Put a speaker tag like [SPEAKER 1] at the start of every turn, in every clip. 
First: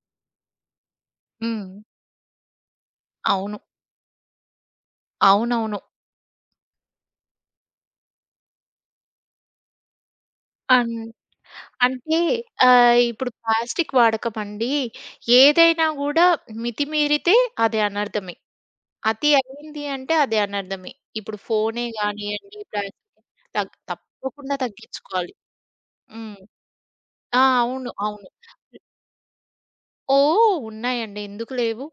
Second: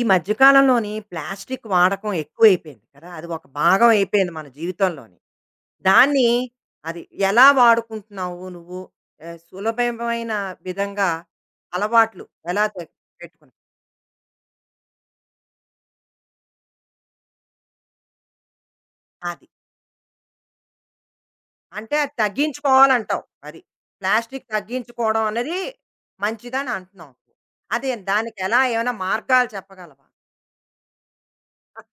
[SPEAKER 1] ఈ మధ్య కాలంలోని ప్లాస్టిక్
[SPEAKER 2] హ్మ్.
[SPEAKER 1] వాడకం ఎక్కువైపోయింది కదా! అది ఒక
[SPEAKER 2] అవును.
[SPEAKER 1] భాగం అయిపోయింది మన జీవితంలోని.
[SPEAKER 2] అవునవును.
[SPEAKER 1] దాన్ని అది ఎలా వాడుకుంటున్నావు నువ్వు? సులభమైన
[SPEAKER 2] అన్
[SPEAKER 1] విధంగా
[SPEAKER 2] అంటే
[SPEAKER 1] అలవాట్లు ఎలా
[SPEAKER 2] ఇప్పుడు
[SPEAKER 1] పెట్టుకున్నావు?
[SPEAKER 2] ప్లాస్టిక్ వాడకం అండి, ఏదైనా గూడా మితిమీరితే అది అనర్థమే. అతి
[SPEAKER 1] అది.
[SPEAKER 2] అయింది అంటే అది అనర్థమే. ఇప్పుడు ఫోనే
[SPEAKER 1] అంటే అది
[SPEAKER 2] గానియండి, ప్లాస్టిక్
[SPEAKER 1] తగ్గించుకోవాలంటావు. అది. ప్లాస్టిక్
[SPEAKER 2] తప్పకుండా
[SPEAKER 1] తగ్గించుకోవడం
[SPEAKER 2] తగ్గించుకోవాలి.
[SPEAKER 1] అన్నది
[SPEAKER 2] హ్మ్.
[SPEAKER 1] మంచిదని అంటున్నావు.
[SPEAKER 2] ఆ!
[SPEAKER 1] అదే
[SPEAKER 2] అవును. అవును.
[SPEAKER 1] దానికి ఎలా ఏమైనా మార్గాలు చెప్పగలవా?
[SPEAKER 2] ఓహ్! ఉన్నాయండి. ఎందుకు లేవు?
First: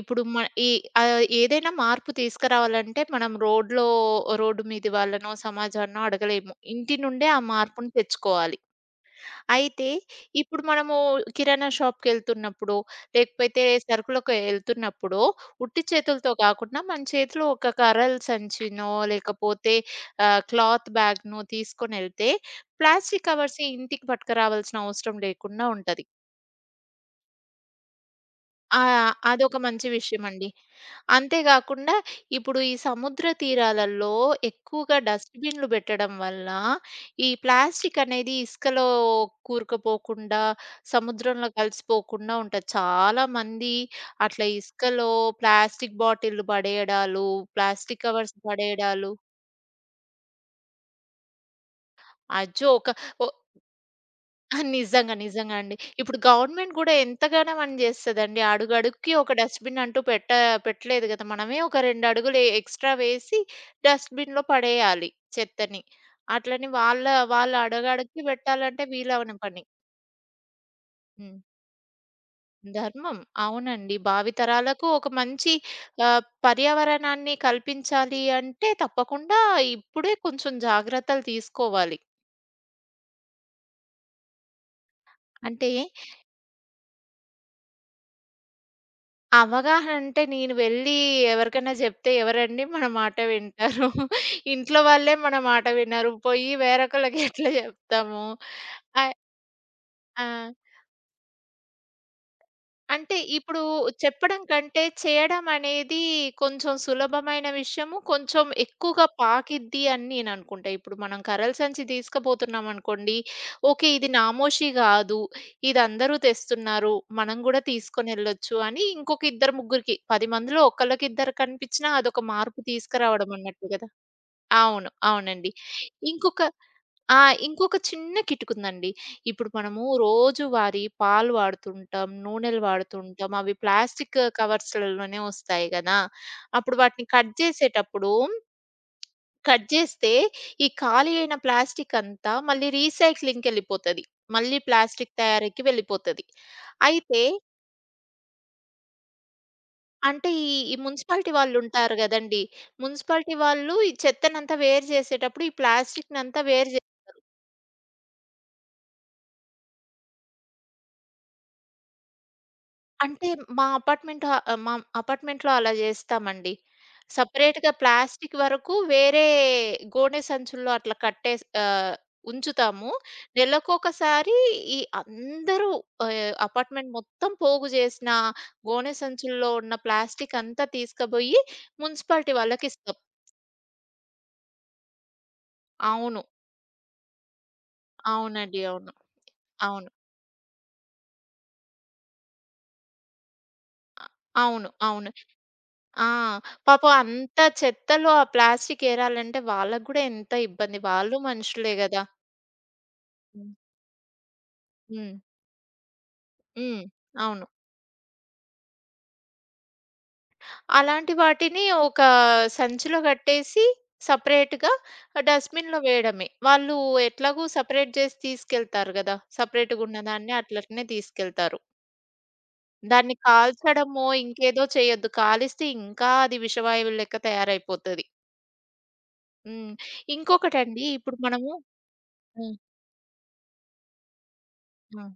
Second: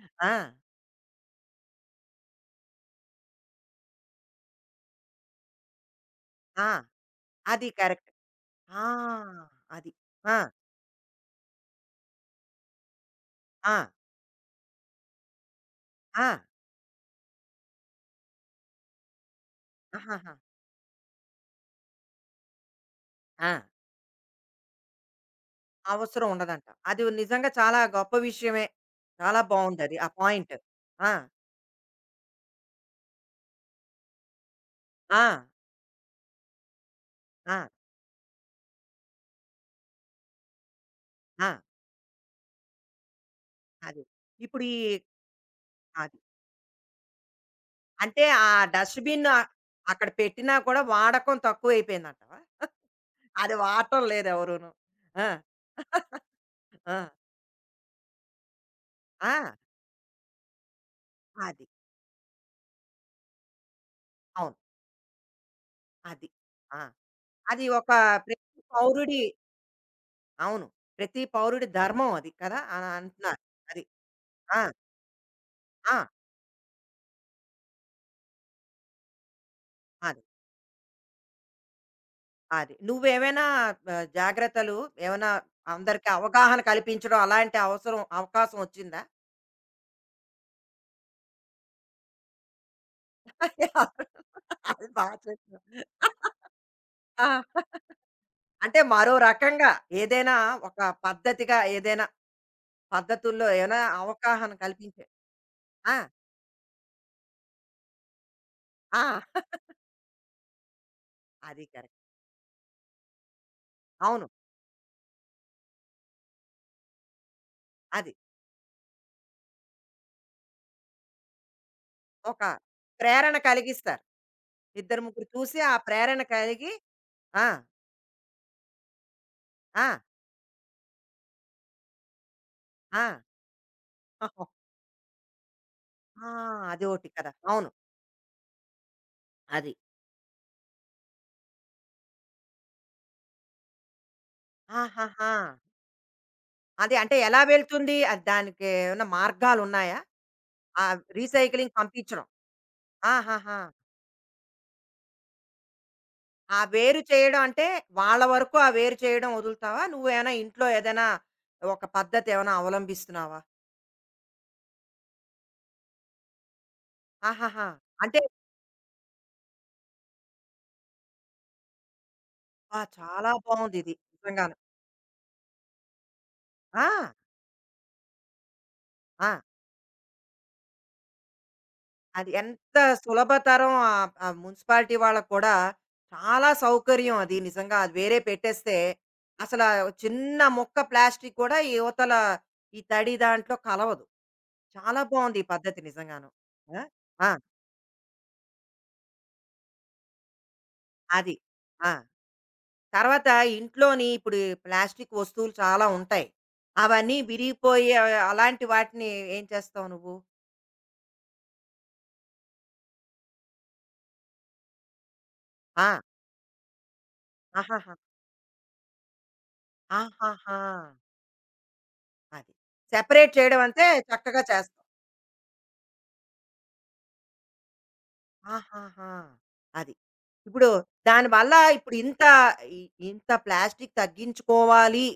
[SPEAKER 2] ఇప్పుడు
[SPEAKER 1] ఆ!
[SPEAKER 2] మ ఈ ఏదైనా మార్పు తీసుకురావాలంటే మనం రోడ్డు మీది వాళ్ళనో, సమాజాన్నో అడగలేము.
[SPEAKER 1] ఆ!
[SPEAKER 2] ఇంటి నుండే ఆ
[SPEAKER 1] అది
[SPEAKER 2] మార్పుని
[SPEAKER 1] కరెక్ట్.
[SPEAKER 2] తెచ్చుకోవాలి.
[SPEAKER 1] ఆ!
[SPEAKER 2] అయితే
[SPEAKER 1] అది. ఆ!
[SPEAKER 2] ఇప్పుడు మనము కిరాణా షాప్‌కెళ్తున్నప్పుడు, లేకపోతే
[SPEAKER 1] ఆ!
[SPEAKER 2] సరుకులకు ఎళ్తున్నప్పుడు, ఉట్టి
[SPEAKER 1] ఆ!
[SPEAKER 2] చేతులతో కాకుండా మన చేతిలో ఒక కర్రల సంచినో, లేకపోతే
[SPEAKER 1] ఆహాహా!
[SPEAKER 2] క్లాత్ బ్యాగ్‌నో తీసుకొనెళ్తే ప్లాస్టిక్
[SPEAKER 1] ఆ!
[SPEAKER 2] కవర్స్ ఇంటికి పట్టుకురావాల్సిన అవసరం లేకుండా ఉంటది.
[SPEAKER 1] అవసరం ఉండదంట. అది నిజంగా చాలా గొప్ప విషయమే.
[SPEAKER 2] ఆ!
[SPEAKER 1] చాలా
[SPEAKER 2] అదొక మంచి
[SPEAKER 1] బావుందది. ఆ
[SPEAKER 2] విషయమండి.
[SPEAKER 1] పాయింట్. ఆ!
[SPEAKER 2] అంతే గాకుండా ఇప్పుడు ఈ సముద్ర తీరాలలో ఎక్కువగా
[SPEAKER 1] ఆ!
[SPEAKER 2] డస్ట్‌బిన్‌లు బెట్టడం వల్ల, ఈ
[SPEAKER 1] ఆ!
[SPEAKER 2] ప్లాస్టిక్ అనేది ఇసుకలో కూరుకుపోకుండా,
[SPEAKER 1] ఆ!
[SPEAKER 2] సముద్రంలో కలిసిపోకుండా ఉంటది. చాలామంది
[SPEAKER 1] అది.
[SPEAKER 2] అట్లా
[SPEAKER 1] ఇప్పుడు ఈ
[SPEAKER 2] ఇసుకలో ప్లాస్టిక్
[SPEAKER 1] అది.
[SPEAKER 2] బాటిల్‌లు పడేయడాలు, ప్లాస్టిక్
[SPEAKER 1] అంటే
[SPEAKER 2] కవర్స్
[SPEAKER 1] ఆ
[SPEAKER 2] పడేయడాలు
[SPEAKER 1] డస్ట్‌బిన్ అక్కడ పెట్టినా కూడా వాడకం తక్కువైపోయిందంటావా?
[SPEAKER 2] అజ్జో! ఒక ఒ
[SPEAKER 1] అది వాడటం
[SPEAKER 2] ఆ!
[SPEAKER 1] లేదెవరూను.
[SPEAKER 2] నిజంగా.
[SPEAKER 1] ఆ!
[SPEAKER 2] నిజంగా అండి. ఇప్పుడు గవర్నమెంట్ గూడా
[SPEAKER 1] ఆ!
[SPEAKER 2] ఎంతగానో మనం జేస్తదండి. అడుగడుగుకి
[SPEAKER 1] ఆ!
[SPEAKER 2] ఒక డస్ట్‌బిన్ అంటూ పెట్టలేదు గదా! మనమే
[SPEAKER 1] అది.
[SPEAKER 2] ఒక 2 అడుగులు ఎక్స్‌ట్రా వేసి డస్ట్‌బిన్‌లో
[SPEAKER 1] అవును.
[SPEAKER 2] పడేయాలి చెత్తని.
[SPEAKER 1] అది.
[SPEAKER 2] అట్లని
[SPEAKER 1] ఆ!
[SPEAKER 2] వాళ్ళ వాళ్ళ
[SPEAKER 1] అది ఒక
[SPEAKER 2] అడుగడుగుకి
[SPEAKER 1] ప్రతి
[SPEAKER 2] బెట్టాలంటే
[SPEAKER 1] పౌరుడి
[SPEAKER 2] వీలవని పని.
[SPEAKER 1] అవును. ప్రతి
[SPEAKER 2] హ్మ్.
[SPEAKER 1] పౌరుడి ధర్మం అది కదా! అని
[SPEAKER 2] ధర్మం.
[SPEAKER 1] అంటున్నారు. అది.
[SPEAKER 2] అవునండి.
[SPEAKER 1] ఆ!
[SPEAKER 2] భావితరాలకు ఒక మంచి
[SPEAKER 1] ఆ!
[SPEAKER 2] పర్యావరణాన్ని కల్పించాలి అంటే తప్పకుండా ఇప్పుడే
[SPEAKER 1] అది.
[SPEAKER 2] కొంచెం జాగ్రత్తలు తీసుకోవాలి.
[SPEAKER 1] అది. నువ్వేమైనా జాగ్రత్తలు ఏమైనా
[SPEAKER 2] అంటే
[SPEAKER 1] అందరికి అవగాహన కల్పించడం అలాంటి అవసరం అవకాశం వచ్చిందా?
[SPEAKER 2] అవగాహన అంటే నేను వెళ్ళి ఎవరికైనా జెప్తే ఎవరండి మన మాట వింటారు? ఇంట్లో
[SPEAKER 1] అది బా
[SPEAKER 2] వాళ్ళే మన
[SPEAKER 1] చెప్పావు.
[SPEAKER 2] మాట వినరు. పోయి వేరొకళ్ళకి ఎట్లా
[SPEAKER 1] ఆ!
[SPEAKER 2] జెప్తాము?
[SPEAKER 1] అంటే మరో
[SPEAKER 2] ఆహ్,
[SPEAKER 1] రకంగా
[SPEAKER 2] ఆ!
[SPEAKER 1] ఏదైనా ఒక పద్ధతిగా ఏదైనా
[SPEAKER 2] అంటే
[SPEAKER 1] పద్ధతుల్లో
[SPEAKER 2] ఇప్పుడు
[SPEAKER 1] ఏమైనా
[SPEAKER 2] చెప్పడం
[SPEAKER 1] అవగాహన
[SPEAKER 2] కంటే
[SPEAKER 1] కల్పించే
[SPEAKER 2] చేయడం
[SPEAKER 1] ఆ!
[SPEAKER 2] అనేది కొంచెం సులభమైన విషయము. కొంచెం ఎక్కువగా
[SPEAKER 1] ఆ!
[SPEAKER 2] పాకిద్ది అని నేననుకుంటా. ఇప్పుడు మనం కర్రల
[SPEAKER 1] అది
[SPEAKER 2] సంచి
[SPEAKER 1] కరెక్ట్.
[SPEAKER 2] తీసుకుపోతున్నాం అనుకోండి, ఓకే. ఇది
[SPEAKER 1] అవును.
[SPEAKER 2] నామోషీ కాదు. ఇది అందరూ తెస్తున్నారు. మనం కూడా
[SPEAKER 1] అది.
[SPEAKER 2] తీసుకొనెళ్ళొచ్చు అని ఇంకొక ఇద్దరు, ముగ్గురికి 10 మందిలో ఒకళ్ళకి ఇద్దరికి కనిపించినా అదొక
[SPEAKER 1] ఒక
[SPEAKER 2] మార్పు తీసుకురావడం
[SPEAKER 1] ప్రేరణ
[SPEAKER 2] అన్నట్టు కదా!
[SPEAKER 1] కలిగిస్తారు.
[SPEAKER 2] అవును.
[SPEAKER 1] ఇద్దరు ముగ్గురు
[SPEAKER 2] అవునండి.
[SPEAKER 1] చూసి ఆ ప్రేరణ
[SPEAKER 2] ఇంకొక
[SPEAKER 1] కలిగి
[SPEAKER 2] ఆ!
[SPEAKER 1] ఆ!
[SPEAKER 2] ఇంకొక చిన్న కిటుకుందండి. ఇప్పుడు మనము
[SPEAKER 1] ఆ!
[SPEAKER 2] రోజువారీ పాలు వాడుతుంటాం, నూనెలు
[SPEAKER 1] ఆ!
[SPEAKER 2] వాడుతుంటాం. అవి ప్లాస్టిక్ కవర్స్‌లలోనే వస్తాయి గదా!
[SPEAKER 1] ఆ!
[SPEAKER 2] అప్పుడు వాటిని
[SPEAKER 1] అదోటి కదా!
[SPEAKER 2] కట్
[SPEAKER 1] అవును.
[SPEAKER 2] జేసేటప్పుడు, కట్
[SPEAKER 1] అది.
[SPEAKER 2] జేస్తే ఈ ఖాళీ అయిన ప్లాస్టిక్ అంతా మళ్ళీ రీసైక్లింగ్‌కెళ్ళిపోతది. మళ్ళీ ప్లాస్టిక్
[SPEAKER 1] ఆహాహా!
[SPEAKER 2] తయారీకి వెళ్ళిపోతది.
[SPEAKER 1] అది అంటే
[SPEAKER 2] అయితే
[SPEAKER 1] ఎలా వెళ్తుంది? అది దానికి ఏమన్నా మార్గాలున్నాయా?
[SPEAKER 2] అంటే ఈ ఈ
[SPEAKER 1] ఆ
[SPEAKER 2] మున్సిపాలిటీ
[SPEAKER 1] రీసైక్లింగ్
[SPEAKER 2] వాళ్ళుంటారు
[SPEAKER 1] పంపించడం.
[SPEAKER 2] గదండీ! మున్సిపాలిటీ
[SPEAKER 1] ఆహాహా!
[SPEAKER 2] వాళ్ళు ఈ చెత్తనంతా వేరు జేసేటప్పుడు ఈ ప్లాస్టిక్‌నంతా
[SPEAKER 1] ఆ
[SPEAKER 2] వేరు
[SPEAKER 1] వేరు చేయడం అంటే వాళ్ళ వరకు ఆ వేరు చేయడం వదులుతావా? నువ్వేమైనా ఇంట్లో ఏదైనా ఒక పద్ధతి ఏమైనా
[SPEAKER 2] అంటే
[SPEAKER 1] అవలంబిస్తున్నావా?
[SPEAKER 2] మా అపార్ట్‌మెంట్‌లో అలా జేస్తామండి.
[SPEAKER 1] ఆహాహా!
[SPEAKER 2] సెపరేట్‌గా
[SPEAKER 1] అంటే
[SPEAKER 2] ప్లాస్టిక్ వరకు వేరే గోనె సంచుల్లో అట్లా కట్టేసి
[SPEAKER 1] అబ్బా!
[SPEAKER 2] ఉంచుతాము.
[SPEAKER 1] చాలా బావుందిది.
[SPEAKER 2] నెలకొకసారి
[SPEAKER 1] నిజంగాను.
[SPEAKER 2] ఈ అందరూ
[SPEAKER 1] ఆ!
[SPEAKER 2] అపార్ట్‌మెంట్ మొత్తం పోగు జేసిన గోనె
[SPEAKER 1] ఆ!
[SPEAKER 2] సంచుల్లో ఉన్న ప్లాస్టిక్ అంతా తీసుకుబోయి
[SPEAKER 1] అది
[SPEAKER 2] మున్సిపాలిటీ
[SPEAKER 1] ఎంత
[SPEAKER 2] వాళ్ళకిస్తాం.
[SPEAKER 1] సులభతరం ఆ మున్సిపాలిటీ వాళ్ళకి కూడా
[SPEAKER 2] అవును.
[SPEAKER 1] చాలా సౌకర్యం అది నిజంగా. అది వేరే
[SPEAKER 2] అవునండి.
[SPEAKER 1] పెట్టేస్తే
[SPEAKER 2] అవును.
[SPEAKER 1] అసలా
[SPEAKER 2] అవును.
[SPEAKER 1] చిన్న ముక్క ప్లాస్టిక్ కూడా ఈ యువతల ఈ తడి దాంట్లో కలవదు.
[SPEAKER 2] అ అవును.
[SPEAKER 1] చాలా
[SPEAKER 2] అవునండి.
[SPEAKER 1] బాగుంది ఈ పద్ధతి
[SPEAKER 2] ఆ!
[SPEAKER 1] నిజంగాను. ఆ!
[SPEAKER 2] పాపం
[SPEAKER 1] ఆ!
[SPEAKER 2] అంత చెత్తలో ఆ ప్లాస్టిక్ ఏరాలంటే వాళ్ళకి గూడా ఎంత ఇబ్బంది. వాళ్ళు
[SPEAKER 1] అది.
[SPEAKER 2] మనుషులే
[SPEAKER 1] ఆ!
[SPEAKER 2] గదా!
[SPEAKER 1] తర్వాత
[SPEAKER 2] హ్మ్.
[SPEAKER 1] ఇంట్లోని ఇప్పుడు ప్లాస్టిక్
[SPEAKER 2] హ్మ్.
[SPEAKER 1] వస్తువులు చాలా ఉంటాయి.
[SPEAKER 2] హ్మ్.
[SPEAKER 1] అవన్నీ
[SPEAKER 2] అవును.
[SPEAKER 1] విరిగిపోయి అలాంటి వాటిని ఏం చేస్తావు నువ్వు?
[SPEAKER 2] అలాంటి వాటిని ఒక సంచిలో కట్టేసి సెపరేట్‌గా డస్ట్‌బిన్‌లో
[SPEAKER 1] ఆ!
[SPEAKER 2] వేయడమే. వాళ్ళు ఎట్లాగో సెపరేట్
[SPEAKER 1] ఆహాహా!
[SPEAKER 2] చేసి తీసుకెళ్తారు గదా! సెపరేట్‌గా ఉన్నదాన్ని
[SPEAKER 1] ఆహాహా!
[SPEAKER 2] అట్లనే తీసుకెళ్తారు.
[SPEAKER 1] అది.
[SPEAKER 2] దాన్ని
[SPEAKER 1] సెపరేట్ చేయడం అంటే
[SPEAKER 2] కాల్చడమో,
[SPEAKER 1] చక్కగా
[SPEAKER 2] ఇంకేదో
[SPEAKER 1] చేస్తావు.
[SPEAKER 2] చేయొద్దు. కాలిస్తే ఇంకా అది విషవాయువు లెక్క తయారైపోతది.
[SPEAKER 1] ఆహాహా!
[SPEAKER 2] హ్మ్.
[SPEAKER 1] అది. ఇప్పుడు
[SPEAKER 2] ఇంకొకటండి ఇప్పుడు మనము
[SPEAKER 1] దానివల్ల ఇప్పుడు ఇంత
[SPEAKER 2] హ్మ్.
[SPEAKER 1] ఇ ఇంత ప్లాస్టిక్ తగ్గించుకోవాలి
[SPEAKER 2] హ్మ్.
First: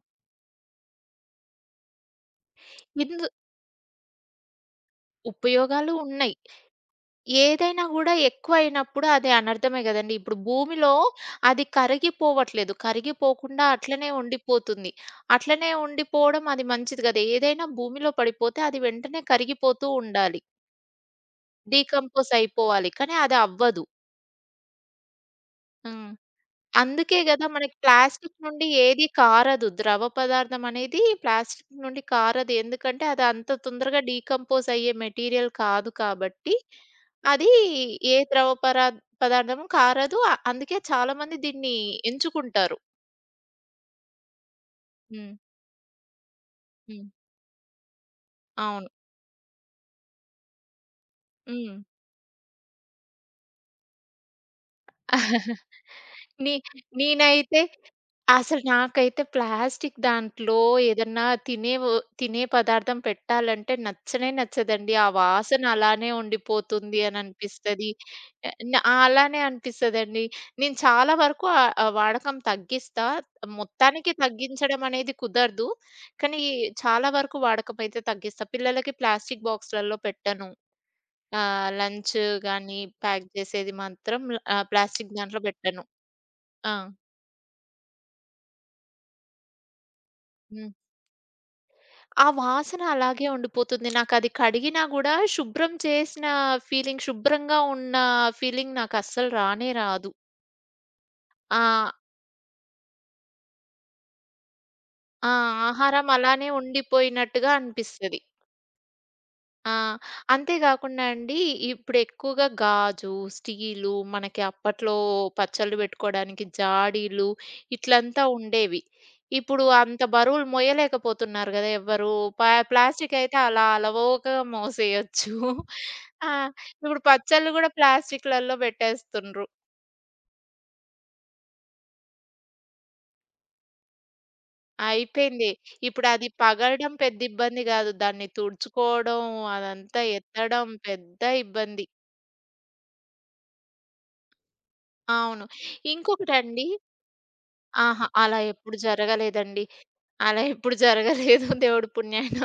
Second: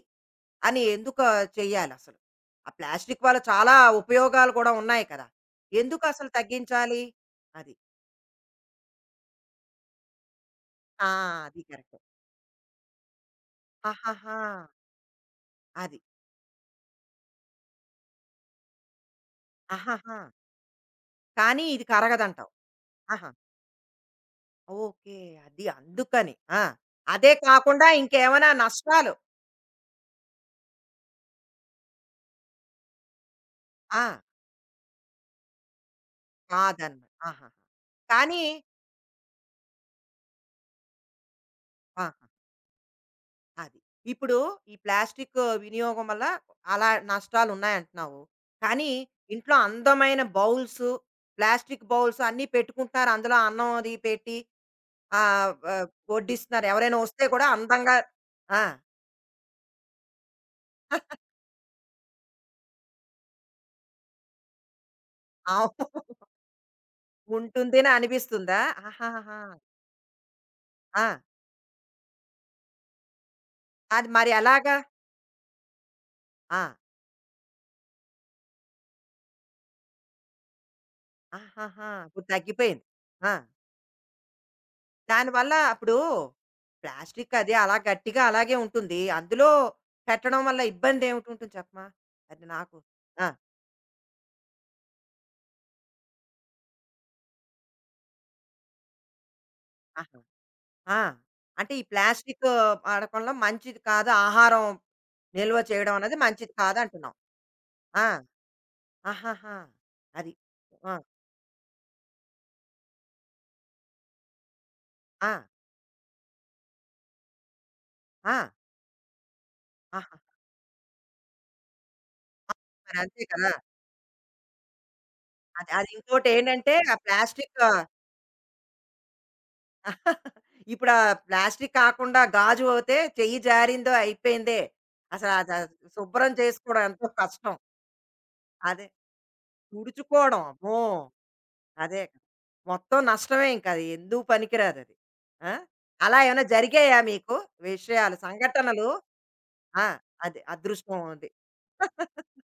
[SPEAKER 1] అని ఎందుకు చెయ్యాలసలు? ఆ
[SPEAKER 2] ఇందు
[SPEAKER 1] ప్లాస్టిక్ వల్ల చాలా ఉపయోగాలు కూడా ఉన్నాయి కదా!
[SPEAKER 2] ఉపయోగాలు
[SPEAKER 1] ఎందుకసలు
[SPEAKER 2] ఉన్నాయి.
[SPEAKER 1] తగ్గించాలి? అది.
[SPEAKER 2] ఏదైనా గూడా ఎక్కువయినప్పుడు అది అనర్థమే గదండీ! ఇప్పుడు భూమిలో
[SPEAKER 1] ఆ! అది
[SPEAKER 2] అది
[SPEAKER 1] కరెక్ట్.
[SPEAKER 2] కరిగిపోవట్లేదు. కరిగిపోకుండా అట్లనే
[SPEAKER 1] ఆహాహా!
[SPEAKER 2] ఉండిపోతుంది. అట్లనే
[SPEAKER 1] అది.
[SPEAKER 2] ఉండిపోవడం అది మంచిది గాదు. ఏదైనా భూమిలో పడిపోతే అది వెంటనే కరిగిపోతూ
[SPEAKER 1] ఆహాహా!
[SPEAKER 2] ఉండాలి.
[SPEAKER 1] కానీ ఇది
[SPEAKER 2] డీకంపోజ్
[SPEAKER 1] కరగదంటావు.
[SPEAKER 2] అయిపోవాలి. కానీ
[SPEAKER 1] ఆహా!
[SPEAKER 2] అది అవ్వదు.
[SPEAKER 1] ఓకే. అది
[SPEAKER 2] హ్మ్.
[SPEAKER 1] అందుకని. ఆ!
[SPEAKER 2] అందుకే
[SPEAKER 1] అదే
[SPEAKER 2] గదా! మనకి
[SPEAKER 1] కాకుండా
[SPEAKER 2] ప్లాస్టిక్
[SPEAKER 1] ఇంకేమైనా
[SPEAKER 2] నుండి ఏది
[SPEAKER 1] నష్టాలు
[SPEAKER 2] కారదు. ద్రవ పదార్థం అనేది ప్లాస్టిక్ నుండి కారదు. ఎందుకంటే అది అంత తొందరగా
[SPEAKER 1] ఆ!
[SPEAKER 2] డీకంపోజ్ అయ్యే మెటీరియల్ కాదు కాబట్టి,
[SPEAKER 1] కాదనమాట. ఆహాహా!
[SPEAKER 2] అది ఏ
[SPEAKER 1] కానీ
[SPEAKER 2] ద్రవ పరా పదార్థము కారదు. అందుకే చాలామంది దీన్ని
[SPEAKER 1] ఆ!
[SPEAKER 2] ఎంచుకుంటారు.
[SPEAKER 1] అది. ఇప్పుడు ఈ
[SPEAKER 2] హ్మ్.
[SPEAKER 1] ప్లాస్టిక్ వినియోగం వల్ల అలా
[SPEAKER 2] హ్మ్.
[SPEAKER 1] నష్టాలున్నాయంటున్నావు.
[SPEAKER 2] అవును.
[SPEAKER 1] కానీ ఇంట్లో అందమైన బౌల్స్,
[SPEAKER 2] హ్మ్.
[SPEAKER 1] ప్లాస్టిక్ బౌల్స్ అన్నీ పెట్టుకుంటున్నారు. అందులో అన్నం అది పెట్టి
[SPEAKER 2] నే
[SPEAKER 1] ఆహ్, ఆహ్, వడ్డిస్తున్నారు. ఎవరైనా వస్తే కూడా
[SPEAKER 2] నేనైతే
[SPEAKER 1] అందంగా
[SPEAKER 2] అసలు
[SPEAKER 1] ఆ!
[SPEAKER 2] నాకైతే ప్లాస్టిక్ దాంట్లో ఏదన్నా తినే వ తినే పదార్థం పెట్టాలంటే నచ్చనే నచ్చదండి. ఆ వాసన
[SPEAKER 1] అవును.
[SPEAKER 2] అలానే ఉండిపోతుంది అని అనిపిస్తది.
[SPEAKER 1] ఉంటుందని
[SPEAKER 2] ఆహ్,
[SPEAKER 1] అనిపిస్తుందా?
[SPEAKER 2] న అలానే
[SPEAKER 1] ఆహాహా!
[SPEAKER 2] అనిపిస్తదండి. నేను
[SPEAKER 1] ఆ!
[SPEAKER 2] చాలా వరకు ఆ వాడకం తగ్గిస్తా.
[SPEAKER 1] అది
[SPEAKER 2] మొత్తానికి
[SPEAKER 1] మరి ఎలాగా?
[SPEAKER 2] తగ్గించడం అనేది కుదరదు. కానీ
[SPEAKER 1] ఆ!
[SPEAKER 2] చాలా వరకు వాడకం అయితే తగ్గిస్తా. పిల్లలకి ప్లాస్టిక్ బాక్స్‌లలో పెట్టను.
[SPEAKER 1] ఆహాహా!
[SPEAKER 2] లంచ్
[SPEAKER 1] ఇప్పుడు
[SPEAKER 2] గాని
[SPEAKER 1] తగ్గిపోయింది.
[SPEAKER 2] ప్యాక్
[SPEAKER 1] ఆ!
[SPEAKER 2] చేసేది మాత్రం ప్లాస్టిక్ దాంట్లో
[SPEAKER 1] దానివల్ల
[SPEAKER 2] పెట్టను.
[SPEAKER 1] అప్పుడు
[SPEAKER 2] ఆ!
[SPEAKER 1] ప్లాస్టిక్ అది అలా గట్టిగా అలాగే ఉంటుంది. అందులో పెట్టడం వల్ల
[SPEAKER 2] హ్మ్.
[SPEAKER 1] ఇబ్బంది ఏమిటి ఉంటుంది చెప్పమా?
[SPEAKER 2] ఆ
[SPEAKER 1] అది నాకు
[SPEAKER 2] వాసన
[SPEAKER 1] ఆ!
[SPEAKER 2] అలాగే ఉండిపోతుంది. నాకది కడిగినా గూడా శుభ్రం చేసిన ఫీలింగ్, శుభ్రంగా ఉన్న ఫీలింగ్ నాకస్సలు రానే రాదు.
[SPEAKER 1] ఆహా! ఆ!
[SPEAKER 2] ఆ!
[SPEAKER 1] అంటే ఈ ప్లాస్టిక్ వాడకంలో మంచిది కాదు. ఆహారం
[SPEAKER 2] ఆ
[SPEAKER 1] నిల్వ చేయడం
[SPEAKER 2] ఆహారం
[SPEAKER 1] అనేది
[SPEAKER 2] అలానే
[SPEAKER 1] మంచిది కాదంటున్నావు.
[SPEAKER 2] ఉండిపోయినట్టుగా
[SPEAKER 1] ఆ!
[SPEAKER 2] అనిపిస్తది.
[SPEAKER 1] ఆహాహా!
[SPEAKER 2] ఆ!
[SPEAKER 1] అది.
[SPEAKER 2] అంతే
[SPEAKER 1] ఆ!
[SPEAKER 2] గాకుండా అండి, ఇప్పుడెక్కువగా గాజు, స్టీలు, మనకి అప్పట్లో
[SPEAKER 1] ఆ!
[SPEAKER 2] పచ్చళ్ళు పెట్టుకోడానికి జాడీలు, ఇట్లంతా
[SPEAKER 1] ఆ!
[SPEAKER 2] ఉండేవి. ఇప్పుడు అంత
[SPEAKER 1] ఆహా!
[SPEAKER 2] బరువులు మోయలేకపోతున్నారు గదా! ఎవ్వరు.
[SPEAKER 1] మరంతే
[SPEAKER 2] ప్లాస్టికయితే
[SPEAKER 1] కదా!
[SPEAKER 2] అలా అలవోకగా మోసేయొచ్చు.
[SPEAKER 1] అది అది
[SPEAKER 2] ఆ!
[SPEAKER 1] ఇంకోటేంటంటే ఆ
[SPEAKER 2] ఇప్పుడు పచ్చళ్ళు
[SPEAKER 1] ప్లాస్టిక్
[SPEAKER 2] గూడా ప్లాస్టికులల్లో పెట్టేస్తుండ్రు.
[SPEAKER 1] ఇప్పుడు ఆ ప్లాస్టిక్ కాకుండా గాజు అవుతే చెయ్యి జారిందో అయిపోయిందే. అసలు
[SPEAKER 2] అయిపోయింది.
[SPEAKER 1] అది అది
[SPEAKER 2] ఇప్పుడది
[SPEAKER 1] శుభ్రం చేసుకోవడం
[SPEAKER 2] పగలడం
[SPEAKER 1] ఎంతో
[SPEAKER 2] పెద్ద
[SPEAKER 1] కష్టం.
[SPEAKER 2] ఇబ్బంది గాదు. దాన్ని
[SPEAKER 1] అదే
[SPEAKER 2] తుడుచుకోవడం, అదంతా
[SPEAKER 1] తుడుచుకోవడం
[SPEAKER 2] ఎత్తడం
[SPEAKER 1] అమ్మో!
[SPEAKER 2] పెద్ద ఇబ్బంది.
[SPEAKER 1] అదే. మొత్తం నష్టమే ఇంక అది ఎందుకు పనికిరాదది.
[SPEAKER 2] అవును.
[SPEAKER 1] ఆ! అలా ఏమైనా
[SPEAKER 2] ఇంకొకటండి
[SPEAKER 1] జరిగాయా మీకు
[SPEAKER 2] ఆహా!
[SPEAKER 1] విషయాలు,
[SPEAKER 2] అలా ఎప్పుడు
[SPEAKER 1] సంఘటనలు?
[SPEAKER 2] జరగలేదండి.
[SPEAKER 1] ఆ! అదే
[SPEAKER 2] అలా ఎప్పుడు
[SPEAKER 1] అదృష్టం ఉంది.
[SPEAKER 2] జరగలేదు. దేవుడి పుణ్యాన.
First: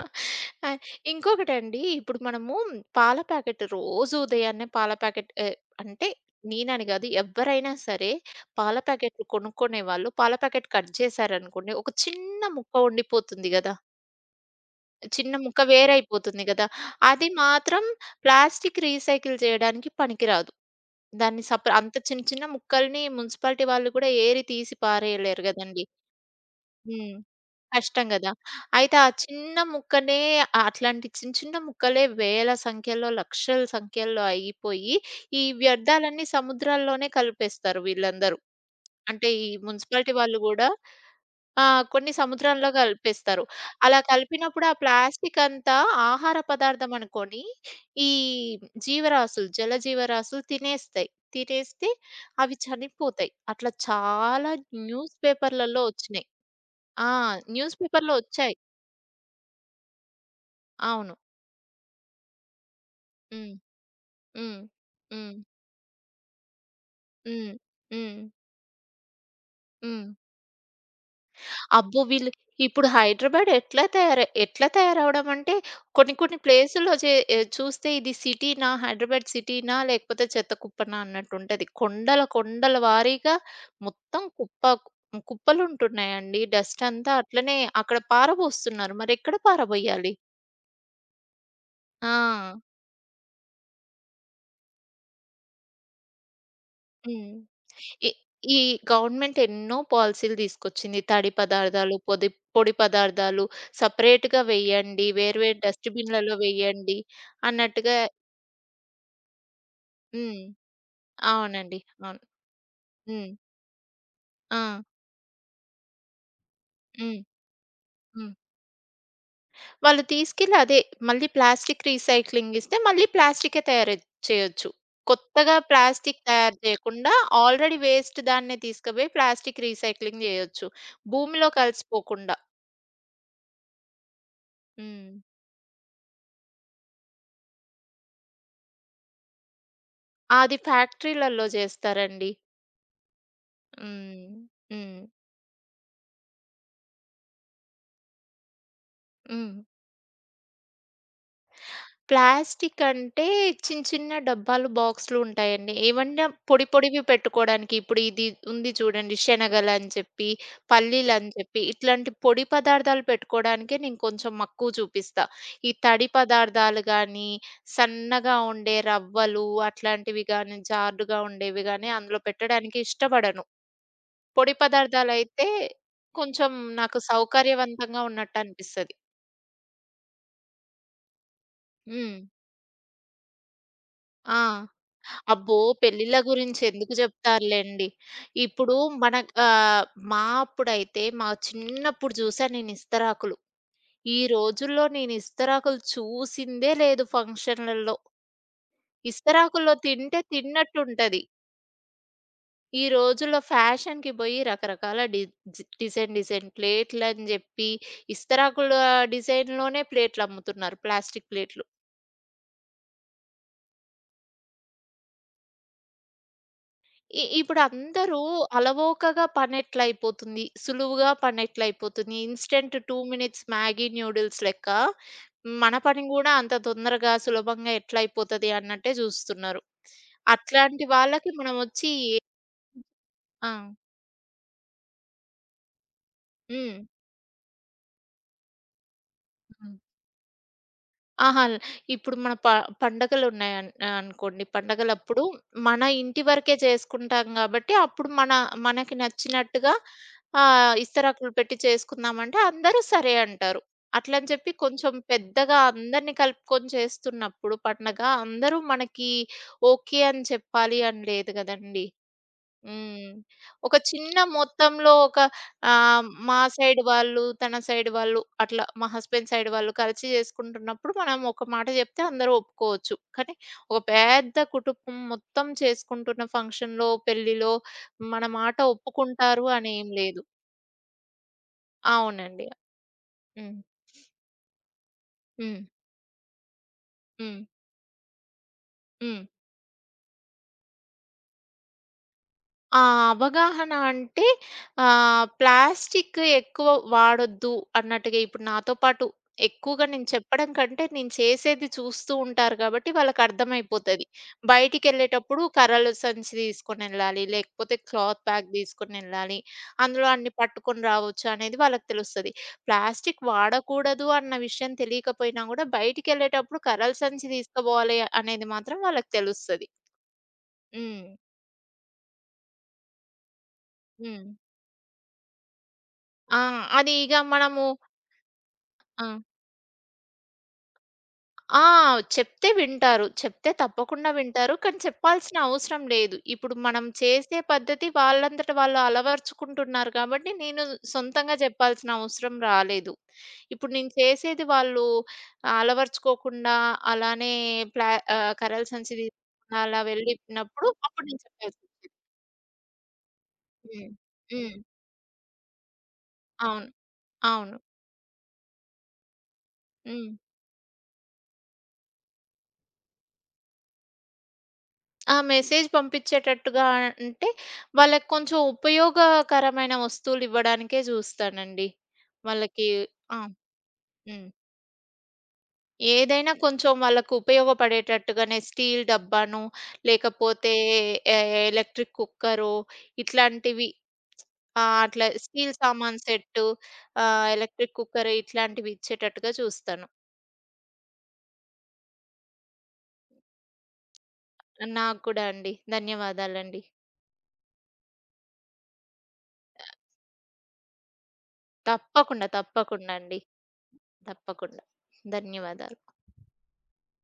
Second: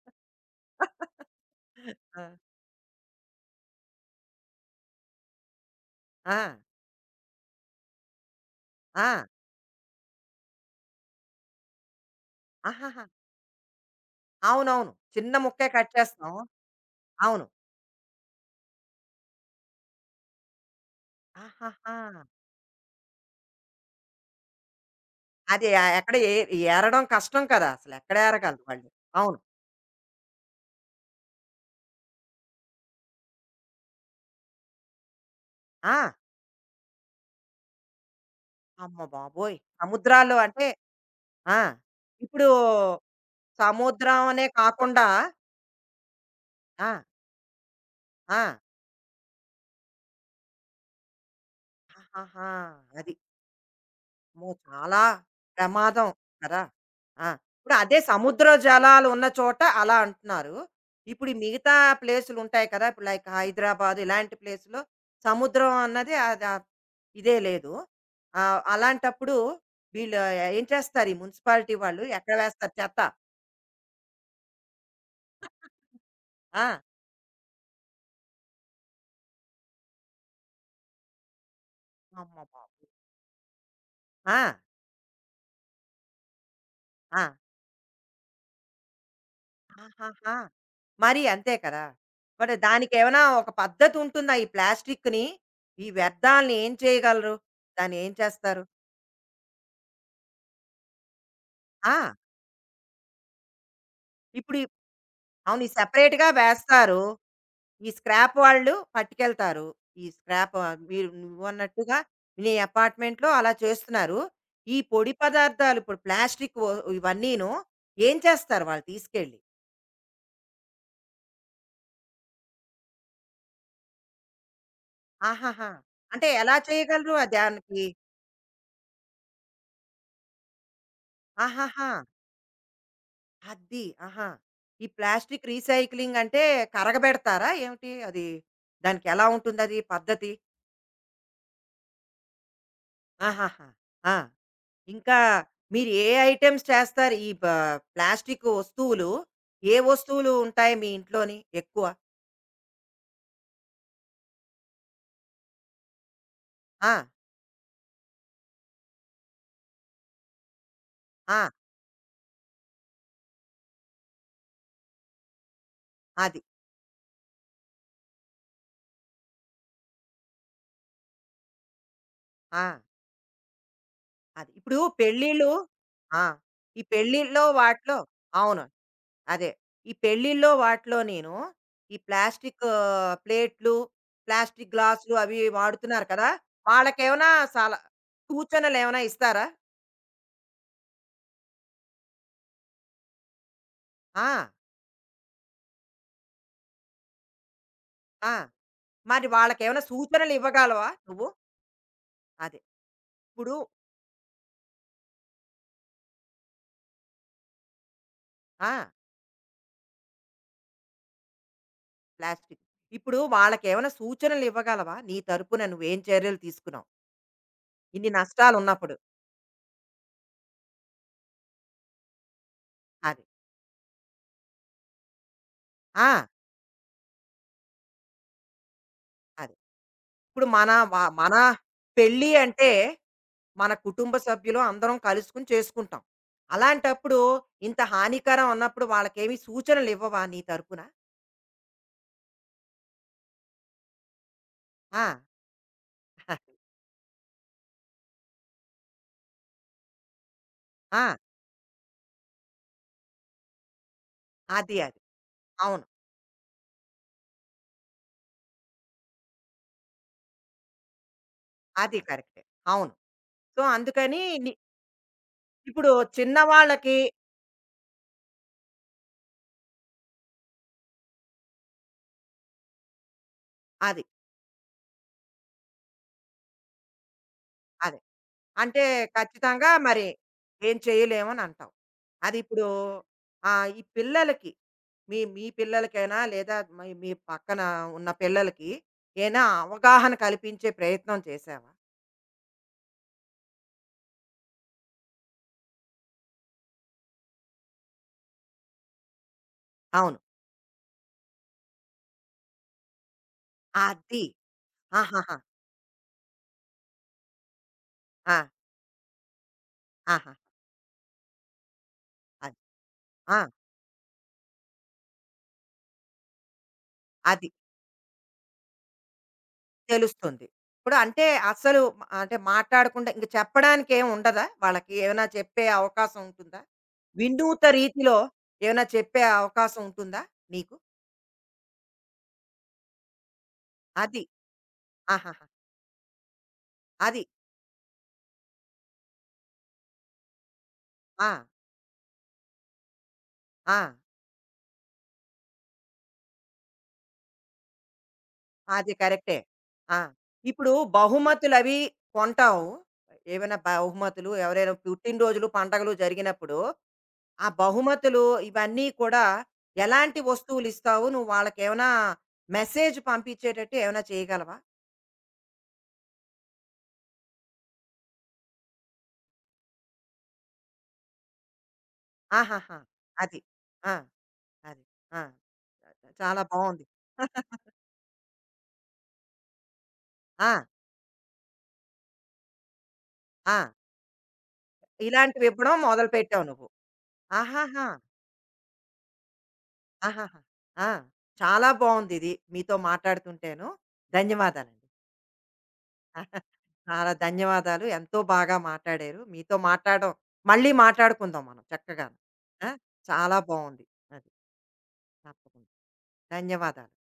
[SPEAKER 2] ఆ! ఇంకొకటండి, ఇప్పుడు
[SPEAKER 1] ఆ!
[SPEAKER 2] మనము పాల ప్యాకెట్ రోజు ఉదయాన్నే పాల ప్యాకెట్ ఎ అంటే
[SPEAKER 1] ఆ!
[SPEAKER 2] నేనని గాదు, ఎవ్వరైనా సరే పాల
[SPEAKER 1] ఆ!
[SPEAKER 2] ప్యాకెట్లు కొనుక్కునేవాళ్ళు పాల ప్యాకెట్ కట్ చేశారనుకోండి, ఒక చిన్న ముక్క
[SPEAKER 1] ఆహాహా!
[SPEAKER 2] ఉండిపోతుంది గదా!
[SPEAKER 1] అవునవును. చిన్న
[SPEAKER 2] చిన్న ముక్క
[SPEAKER 1] ముక్కే కట్ చేస్తాం.
[SPEAKER 2] వేరైపోతుంది గదా! అది
[SPEAKER 1] అవును.
[SPEAKER 2] మాత్రం ప్లాస్టిక్ రీసైకిల్ చేయడానికి పనికిరాదు. దాన్ని అంత
[SPEAKER 1] ఆహాహా!
[SPEAKER 2] చిన్న చిన్న ముక్కల్ని మున్సిపాలిటీ వాళ్ళు కూడా ఏరి తీసి పారేయలేరు
[SPEAKER 1] అది
[SPEAKER 2] గదండీ!
[SPEAKER 1] ఎక్కడ ఏరడం
[SPEAKER 2] హ్మ్.
[SPEAKER 1] కష్టం కదా! అసలు
[SPEAKER 2] కష్టం
[SPEAKER 1] ఎక్కడ
[SPEAKER 2] గదా!
[SPEAKER 1] ఏరగలరు వాళ్ళు.
[SPEAKER 2] అయితే ఆ
[SPEAKER 1] అవును.
[SPEAKER 2] చిన్న ముక్కనే ఆ అట్లాంటి చిన్న చిన్న ముక్కలే వేల సంఖ్యలో, లక్షల సంఖ్యలో అయిపోయి, ఈ
[SPEAKER 1] ఆ!
[SPEAKER 2] వ్యర్థాలన్నీ సముద్రాల్లోనే కలిపేస్తారు వీళ్ళందరూ.
[SPEAKER 1] అమ్మ
[SPEAKER 2] అంటే ఈ
[SPEAKER 1] బాబోయ్!
[SPEAKER 2] మున్సిపాలిటీ
[SPEAKER 1] సముద్రాల్లో
[SPEAKER 2] వాళ్ళు
[SPEAKER 1] అంటే
[SPEAKER 2] గూడా
[SPEAKER 1] ఆ!
[SPEAKER 2] ఆ! కొన్ని
[SPEAKER 1] ఇప్పుడు
[SPEAKER 2] సముద్రంలో కలిపేస్తారు. అలా
[SPEAKER 1] సముద్రం అనే
[SPEAKER 2] కలిపినప్పుడు ఆ
[SPEAKER 1] కాకుండా
[SPEAKER 2] ప్లాస్టిక్ అంతా ఆహార
[SPEAKER 1] ఆ!
[SPEAKER 2] పదార్థం అనుకోని, ఈ
[SPEAKER 1] ఆ!
[SPEAKER 2] జీవరాసులు, జల జీవరాసులు తినేస్తాయి. తినేస్తే
[SPEAKER 1] ఆహాహా!
[SPEAKER 2] అవి
[SPEAKER 1] అది.
[SPEAKER 2] చనిపోతాయి. అట్లా
[SPEAKER 1] అమ్మో!
[SPEAKER 2] చాలా
[SPEAKER 1] చాలా
[SPEAKER 2] న్యూస్ పేపర్‌లలో
[SPEAKER 1] ప్రమాదం
[SPEAKER 2] వచ్చినాయి.
[SPEAKER 1] కదా!
[SPEAKER 2] ఆ!
[SPEAKER 1] ఆ! ఇప్పుడు
[SPEAKER 2] న్యూస్
[SPEAKER 1] అదే
[SPEAKER 2] పేపర్‌లో
[SPEAKER 1] సముద్ర
[SPEAKER 2] వచ్చాయి.
[SPEAKER 1] జలాలు ఉన్న చోట అలా అంటున్నారు.
[SPEAKER 2] అవును.
[SPEAKER 1] ఇప్పుడు ఈ మిగతా ప్లేసులుంటాయి కదా! ఇప్పుడు లైక్
[SPEAKER 2] హ్మ్.
[SPEAKER 1] హైదరాబాద్ ఇలాంటి
[SPEAKER 2] హ్మ్.
[SPEAKER 1] ప్లేస్‌లో
[SPEAKER 2] హ్మ్.
[SPEAKER 1] సముద్రం అన్నది అది ఇదే
[SPEAKER 2] హ్మ్.
[SPEAKER 1] లేదు.
[SPEAKER 2] హ్మ్.
[SPEAKER 1] అలాంటప్పుడు
[SPEAKER 2] హ్మ్.
[SPEAKER 1] వీళ్ళు ఏం చేస్తారు? ఈ మున్సిపాలిటీ
[SPEAKER 2] అబ్బో!
[SPEAKER 1] వాళ్ళు
[SPEAKER 2] వీళ్ళు
[SPEAKER 1] ఎక్కడ వేస్తారు
[SPEAKER 2] ఇప్పుడు
[SPEAKER 1] చెత్త?
[SPEAKER 2] హైదరాబాద్ ఎట్లా తయారవ్వడం అంటే కొన్ని కొన్ని
[SPEAKER 1] ఆ!
[SPEAKER 2] ప్లేసుల్లో చే ఎ చూస్తే ఇది సిటీనా? హైదరాబాద్ సిటీనా? లేకపోతే చెత్త కుప్పనా? అన్నట్టుంటది. కొండల
[SPEAKER 1] అమ్మ
[SPEAKER 2] కొండల
[SPEAKER 1] బాబోయ్!
[SPEAKER 2] వారీగా మొత్తం
[SPEAKER 1] ఆ!
[SPEAKER 2] కుప్పలుంటున్నాయండి. డస్ట్ అంతా
[SPEAKER 1] ఆ!
[SPEAKER 2] అట్లనే అక్కడ పారబోస్తున్నారు. మరెక్కడ పారబోయాలి?
[SPEAKER 1] ఆహాహా! మరి అంతే కదా! మరి
[SPEAKER 2] ఆ!
[SPEAKER 1] దానికేమైనా ఒక పద్ధతి ఉంటుందా? ఈ ప్లాస్టిక్‌ని, ఈ వ్యర్థాలని ఏం
[SPEAKER 2] హ్మ్.
[SPEAKER 1] చేయగలరు? దాన్ని
[SPEAKER 2] ఈ
[SPEAKER 1] ఏం
[SPEAKER 2] ఈ
[SPEAKER 1] చేస్తారు?
[SPEAKER 2] గవర్నమెంట్ ఎన్నో పాలిసీలు తీసుకొచ్చింది. తడి
[SPEAKER 1] ఆ!
[SPEAKER 2] పదార్థాలు, పొడి పదార్థాలు సెపరేట్‌గా
[SPEAKER 1] ఇప్పుడు ఈ
[SPEAKER 2] వెయ్యండి. వేరు వేరు
[SPEAKER 1] అవును. ఈ సెపరేట్‌గా
[SPEAKER 2] డస్ట్‌బిన్‌లలో వెయ్యండి
[SPEAKER 1] వేస్తారు. ఈ
[SPEAKER 2] అన్నట్టుగా
[SPEAKER 1] స్క్రాప్ వాళ్ళు పట్టుకెళ్తారు. ఈ
[SPEAKER 2] హ్మ్.
[SPEAKER 1] స్క్రాప్ మీరు
[SPEAKER 2] అవునండి.
[SPEAKER 1] నువ్వన్నట్టుగా
[SPEAKER 2] అవును.
[SPEAKER 1] నీ అపార్ట్‌మెంట్‌లో
[SPEAKER 2] హ్మ్.
[SPEAKER 1] అలా చేస్తున్నారు. ఈ
[SPEAKER 2] ఆ!
[SPEAKER 1] పొడి పదార్థాలు ఇప్పుడు ప్లాస్టిక్
[SPEAKER 2] హ్మ్.
[SPEAKER 1] ఇవన్నీను ఏం
[SPEAKER 2] హ్మ్.
[SPEAKER 1] చేస్తారు వాళ్ళు తీసుకెళ్ళి?
[SPEAKER 2] వాళ్ళు తీసుకెళ్ళి అదే మళ్ళీ ప్లాస్టిక్ రీసైక్లింగ్ ఇస్తే మళ్ళీ ప్లాస్టికే తయారు చేయొచ్చు. కొత్తగా
[SPEAKER 1] ఆహాహా!
[SPEAKER 2] ప్లాస్టిక్
[SPEAKER 1] అంటే ఎలా
[SPEAKER 2] తయారు
[SPEAKER 1] చేయగలరు?
[SPEAKER 2] చేయకుండా ఆల్రెడీ
[SPEAKER 1] దానికి
[SPEAKER 2] వేస్ట్ దాన్నే తీసుకుపోయి ప్లాస్టిక్ రీసైక్లింగ్ చేయొచ్చు. భూమిలో
[SPEAKER 1] ఆహాహా!
[SPEAKER 2] కలిసిపోకుండా.
[SPEAKER 1] అద్ది. ఆహా! ఈ
[SPEAKER 2] హ్మ్.
[SPEAKER 1] ప్లాస్టిక్ రీసైక్లింగ్ అంటే కరగబెడతారా ఏమిటి? అది దానికెలా ఉంటుందది పద్ధతి?
[SPEAKER 2] అది ఫ్యాక్టరీలలో చేస్తారండి.
[SPEAKER 1] ఆహాహా! ఆ!
[SPEAKER 2] హ్మ్. హ్మ్.
[SPEAKER 1] ఇంకా మీరు ఏ ఐటెమ్స్ చేస్తారు? ఈ ప్లాస్టిక్ వస్తువులు
[SPEAKER 2] హ్మ్.
[SPEAKER 1] ఏ వస్తువులు ఉంటాయి మీ ఇంట్లోని ఎక్కువ?
[SPEAKER 2] ప్లాస్టిక్ అంటే చిన్న చిన్న డబ్బాలు, బాక్సులు ఉంటాయండి. ఏవన్నా
[SPEAKER 1] ఆ!
[SPEAKER 2] పొడివి పెట్టుకోవడానికి ఇప్పుడు ఇది ఉంది చూడండి శనగలని చెప్పి, పల్లీలని
[SPEAKER 1] ఆ!
[SPEAKER 2] చెప్పి ఇట్లాంటి పొడి పదార్థాలు పెట్టుకోవడానికే నేను కొంచెం మక్కువ చూపిస్తా. ఈ తడి
[SPEAKER 1] అది.
[SPEAKER 2] పదార్థాలు గానీ, సన్నగా ఉండే రవ్వలు అట్లాంటివి గానీ, జారుడుగా ఉండేవి గానీ అందులో పెట్టడానికి
[SPEAKER 1] ఆ!
[SPEAKER 2] ఇష్టపడను.
[SPEAKER 1] అది.
[SPEAKER 2] పొడి
[SPEAKER 1] ఇప్పుడు
[SPEAKER 2] పదార్థాలైతే
[SPEAKER 1] పెళ్ళిళ్ళు ఆ!
[SPEAKER 2] కొంచెం
[SPEAKER 1] ఈ
[SPEAKER 2] నాకు
[SPEAKER 1] పెళ్ళిళ్ళలో వాటిలో
[SPEAKER 2] సౌకర్యవంతంగా ఉన్నట్టు
[SPEAKER 1] అవును.
[SPEAKER 2] అనిపిస్తది.
[SPEAKER 1] అదే. ఈ పెళ్ళిల్లో వాటిలో నేను ఈ
[SPEAKER 2] హ్మ్.
[SPEAKER 1] ప్లాస్టిక్ ఆ, ప్లేట్లు,
[SPEAKER 2] ఆ!
[SPEAKER 1] ప్లాస్టిక్ గ్లాసులు అవి
[SPEAKER 2] అబ్బో!
[SPEAKER 1] వాడుతున్నారు
[SPEAKER 2] పెళ్ళిళ్ళ
[SPEAKER 1] కదా!
[SPEAKER 2] గురించి ఎందుకు
[SPEAKER 1] వాళ్ళకేమైనా సల
[SPEAKER 2] జెప్తారులెండి. ఇప్పుడు
[SPEAKER 1] సూచనలేమైనా
[SPEAKER 2] మన
[SPEAKER 1] ఇస్తారా?
[SPEAKER 2] ఆహ్, మా అప్పుడైతే మా చిన్నప్పుడు జూసా నేను ఇస్తరాకులు. ఈ
[SPEAKER 1] ఆ!
[SPEAKER 2] రోజుల్లో నేను ఇస్తరాకులు చూసిందే లేదు ఫంక్షన్‌లలో.
[SPEAKER 1] ఆ! మరి
[SPEAKER 2] ఇస్తరాకుల్లో
[SPEAKER 1] వాళ్ళకేమైనా
[SPEAKER 2] తింటే
[SPEAKER 1] సూచనలు ఇవ్వగలవా
[SPEAKER 2] తిన్నట్టుంటది.
[SPEAKER 1] నువ్వు? అదే.
[SPEAKER 2] ఈ రోజుల్లో
[SPEAKER 1] ఇప్పుడు
[SPEAKER 2] ఫ్యాషన్‌కి బోయి రకరకాల డి జి డిజైన్ డిజైన్ ప్లేట్లని జెప్పి
[SPEAKER 1] ఆ!
[SPEAKER 2] ఇస్తరాకుల డిజైన్‌లోనే ప్లేట్లమ్ముతున్నారు. ప్లాస్టిక్ ప్లేట్లు.
[SPEAKER 1] ప్లాస్టిక్. ఇప్పుడు వాళ్ళకేమైనా సూచనలు ఇవ్వగలవా? నీ తరపున నువ్వేం చర్యలు తీసుకున్నావు? ఇన్ని
[SPEAKER 2] ఇప్పుడందరూ
[SPEAKER 1] నష్టాలున్నప్పుడు.
[SPEAKER 2] అలవోకగా పనెట్లయిపోతుంది. సులువుగా పనెట్లయిపోతుంది. ఇన్‌స్టంట్ 2
[SPEAKER 1] అది.
[SPEAKER 2] మినిట్స్ మ్యాగీ నూడిల్స్ లెక్క మన పని
[SPEAKER 1] ఆ!
[SPEAKER 2] గూడా అంత తొందరగా, సులభంగా ఎట్లయిపోతది అన్నట్టే
[SPEAKER 1] అది.
[SPEAKER 2] జూస్తున్నారు.
[SPEAKER 1] ఇప్పుడు
[SPEAKER 2] అట్లాంటి వాళ్ళకి
[SPEAKER 1] మన
[SPEAKER 2] మనమొచ్చి
[SPEAKER 1] పెళ్ళి అంటే
[SPEAKER 2] ఆ!
[SPEAKER 1] మన కుటుంబ సభ్యులు అందరం కలుసుకుని చేసుకుంటాం.
[SPEAKER 2] హ్మ్.
[SPEAKER 1] అలాంటప్పుడు ఇంత హానికరం అన్నప్పుడు వాళ్ళకేమి సూచనలు ఇవ్వవా నీ తరపున?
[SPEAKER 2] ఆహా! ఇప్పుడు మన ప పండగలున్నాయన్ అనుకోండి.
[SPEAKER 1] ఆ!
[SPEAKER 2] పండగలప్పుడు ఇంటి వరకే చేసుకుంటాం గాబట్టి, అప్పుడు మనకి నచ్చినట్టుగా
[SPEAKER 1] ఆ!
[SPEAKER 2] ఇస్తరాకులు పెట్టి చేసుకుందామంటే అందరూ సరే అంటారు. అట్లని చెప్పి
[SPEAKER 1] అది
[SPEAKER 2] కొంచెం
[SPEAKER 1] అది.
[SPEAKER 2] పెద్దగా
[SPEAKER 1] అవును.
[SPEAKER 2] అందరిని కలుపుకొని చేస్తున్నప్పుడు పండగ అందరూ మనకి ఓకే అని చెప్పాలి అని లేదు గదండీ!
[SPEAKER 1] అది కరెక్టే. అవును.
[SPEAKER 2] హ్మ్.
[SPEAKER 1] సో,
[SPEAKER 2] ఒక చిన్న
[SPEAKER 1] అందుకని
[SPEAKER 2] మొత్తంలో ఒక
[SPEAKER 1] ఇప్పుడు
[SPEAKER 2] ఆహ్, మా సైడ్
[SPEAKER 1] చిన్నవాళ్ళకి
[SPEAKER 2] వాళ్ళు, తన సైడ్ వాళ్ళు అట్లా మా హస్బెండ్ సైడ్ వాళ్ళు కలిసి చేసుకుంటున్నప్పుడు మనం ఒక మాట చెప్తే అందరూ ఒప్పుకోవచ్చు. కానీ ఒక
[SPEAKER 1] అది.
[SPEAKER 2] పెద్ద కుటుంబం మొత్తం చేసుకుంటున్న ఫంక్షన్‌లో, పెళ్ళిలో
[SPEAKER 1] అదే.
[SPEAKER 2] మన మాట
[SPEAKER 1] అంటే
[SPEAKER 2] ఒప్పుకుంటారు
[SPEAKER 1] ఖచ్చితంగా
[SPEAKER 2] అని ఏం
[SPEAKER 1] మరి
[SPEAKER 2] లేదు.
[SPEAKER 1] ఏం చేయలేమని అంటావు. అది
[SPEAKER 2] అవునండి.
[SPEAKER 1] ఇప్పుడు
[SPEAKER 2] హ్మ్.
[SPEAKER 1] ఈ పిల్లలకి మీ మీ
[SPEAKER 2] హ్మ్.
[SPEAKER 1] పిల్లలకైనా లేదా మీ మీ
[SPEAKER 2] హ్మ్.
[SPEAKER 1] పక్కన ఉన్న పిల్లలకి
[SPEAKER 2] హ్మ్.
[SPEAKER 1] ఏనా అవగాహన కల్పించే ప్రయత్నం చేశావా?
[SPEAKER 2] ఆ! అవగాహన అంటే ప్లాస్టిక్ ఎక్కువ వాడొద్దు అన్నట్టుగా ఇప్పుడు నాతో పాటు ఎక్కువగా నేను
[SPEAKER 1] అవును.
[SPEAKER 2] చెప్పడం కంటే నేను చేసేది చూస్తూ ఉంటారు కాబట్టి వాళ్ళకర్థమైపోతది.
[SPEAKER 1] అది. ఆహాహా!
[SPEAKER 2] బయటికెళ్ళేటప్పుడు కర్రలు సంచి తీసుకొనెళ్ళాలి, లేకపోతే క్లాత్
[SPEAKER 1] ఆ!
[SPEAKER 2] బ్యాగ్ తీసుకొనెళ్ళాలి, అందులో అన్ని
[SPEAKER 1] ఆహా!
[SPEAKER 2] పట్టుకొని రావచ్చు అనేది వాళ్ళకి తెలుస్తది.
[SPEAKER 1] అది.
[SPEAKER 2] ప్లాస్టిక్
[SPEAKER 1] ఆ!
[SPEAKER 2] వాడకూడదు అన్న విషయం తెలియకపోయినా గూడా బయటికెళ్ళేటప్పుడు కర్రల సంచి
[SPEAKER 1] అది.
[SPEAKER 2] తీసుకుపోవాలి అనేది మాత్రం వాళ్ళకి తెలుస్తది.
[SPEAKER 1] తెలుస్తుంది. ఇప్పుడు
[SPEAKER 2] హ్మ్.
[SPEAKER 1] అంటే అసలు అంటే మాట్లాడకుండా ఇంక చెప్పడానికి ఏమి
[SPEAKER 2] హ్మ్.
[SPEAKER 1] ఉండదా? వాళ్ళకి ఏమైనా చెప్పే అవకాశం
[SPEAKER 2] ఆ!
[SPEAKER 1] ఉంటుందా?
[SPEAKER 2] అది ఇగ
[SPEAKER 1] వినూత
[SPEAKER 2] మనము
[SPEAKER 1] రీతిలో ఏమైనా
[SPEAKER 2] ఆ!
[SPEAKER 1] చెప్పే అవకాశం ఉంటుందా నీకు?
[SPEAKER 2] ఆ! చెప్తే వింటారు. చెప్తే తప్పకుండా
[SPEAKER 1] అది.
[SPEAKER 2] వింటారు. కానీ చెప్పాల్సిన
[SPEAKER 1] ఆహాహా!
[SPEAKER 2] అవసరం లేదు. ఇప్పుడు మనం
[SPEAKER 1] అది.
[SPEAKER 2] చేసే పద్ధతి వాళ్ళంతట వాళ్ళు అలవరుచుకుంటున్నారు కాబట్టి, నేను
[SPEAKER 1] ఆ!
[SPEAKER 2] సొంతంగా చెప్పాల్సిన అవసరం రాలేదు. ఇప్పుడు
[SPEAKER 1] ఆ!
[SPEAKER 2] నేను చేసేది వాళ్ళు అలవరుచుకోకుండా అలానే ప్లా కర్రల సంచి
[SPEAKER 1] అది కరెక్టే.
[SPEAKER 2] తీసుకుండా అలా
[SPEAKER 1] ఆ!
[SPEAKER 2] వెళ్ళినప్పుడు
[SPEAKER 1] ఇప్పుడు
[SPEAKER 2] అప్పుడు నేను చెప్పాల్సి
[SPEAKER 1] బహుమతులవి కొంటావు. ఏమైనా
[SPEAKER 2] హ్మ్.
[SPEAKER 1] బహుమతులు
[SPEAKER 2] హ్మ్.
[SPEAKER 1] ఎవరైనా పుట్టినరోజులు, పండగలు జరిగినప్పుడు
[SPEAKER 2] అవును.
[SPEAKER 1] ఆ
[SPEAKER 2] అవును.
[SPEAKER 1] బహుమతులు ఇవన్నీ కూడా
[SPEAKER 2] హ్మ్.
[SPEAKER 1] ఎలాంటి వస్తువులు ఇస్తావు నువ్వు? వాళ్ళకేమైనా మెసేజ్ పంపించేటట్టు ఏమైనా చేయగలవా?
[SPEAKER 2] ఆ! మెసేజ్ పంపించేటట్టుగా అంటే, వాళ్ళకి కొంచెం ఉపయోగకరమైన వస్తువులివ్వడానికే జూస్తానండి. వాళ్ళకి
[SPEAKER 1] ఆహాహా!
[SPEAKER 2] ఆ!
[SPEAKER 1] అది. ఆ!
[SPEAKER 2] హ్మ్.
[SPEAKER 1] అది. ఆ!
[SPEAKER 2] ఏదైనా
[SPEAKER 1] చాలా
[SPEAKER 2] కొంచెం
[SPEAKER 1] బావుంది.
[SPEAKER 2] వాళ్ళకు ఉపయోగపడేటట్టుగానే స్టీల్ డబ్బానో,
[SPEAKER 1] ఆ!
[SPEAKER 2] లేకపోతే ఎ ఎలక్ట్రిక్ కుక్కరో
[SPEAKER 1] ఆ!
[SPEAKER 2] ఇట్లాంటివి ఆ! అట్లా
[SPEAKER 1] ఇలాంటివి
[SPEAKER 2] స్టీల్
[SPEAKER 1] ఇవ్వడం
[SPEAKER 2] సామాను
[SPEAKER 1] మొదలుపెట్టావు
[SPEAKER 2] సెట్టు,
[SPEAKER 1] నువ్వు.
[SPEAKER 2] ఎలక్ట్రిక్
[SPEAKER 1] ఆహాహా!
[SPEAKER 2] కుక్కర్ ఇట్లాంటివి ఇచ్చేటట్టుగా చూస్తాను.
[SPEAKER 1] ఆహాహా! ఆ! చాలా బావుందిది. మీతో మాట్లాడుతుంటేను. ధన్యవాదాలండి.
[SPEAKER 2] నాకు కూడా అండి. ధన్యవాదాలండి.
[SPEAKER 1] చాలా ధన్యవాదాలు. ఎంతో బాగా మాట్లాడారు. మీతో మాట్లాడడం మళ్ళీ మాట్లాడుకుందాం మనం చక్కగాను.
[SPEAKER 2] తప్పకుండా,
[SPEAKER 1] ఆ!
[SPEAKER 2] తప్పకుండా అండి.
[SPEAKER 1] చాలా బావుంది. అది.
[SPEAKER 2] తప్పకుండా.
[SPEAKER 1] తప్పకుండా.
[SPEAKER 2] ధన్యవాదాలు.
[SPEAKER 1] ధన్యవాదాలు.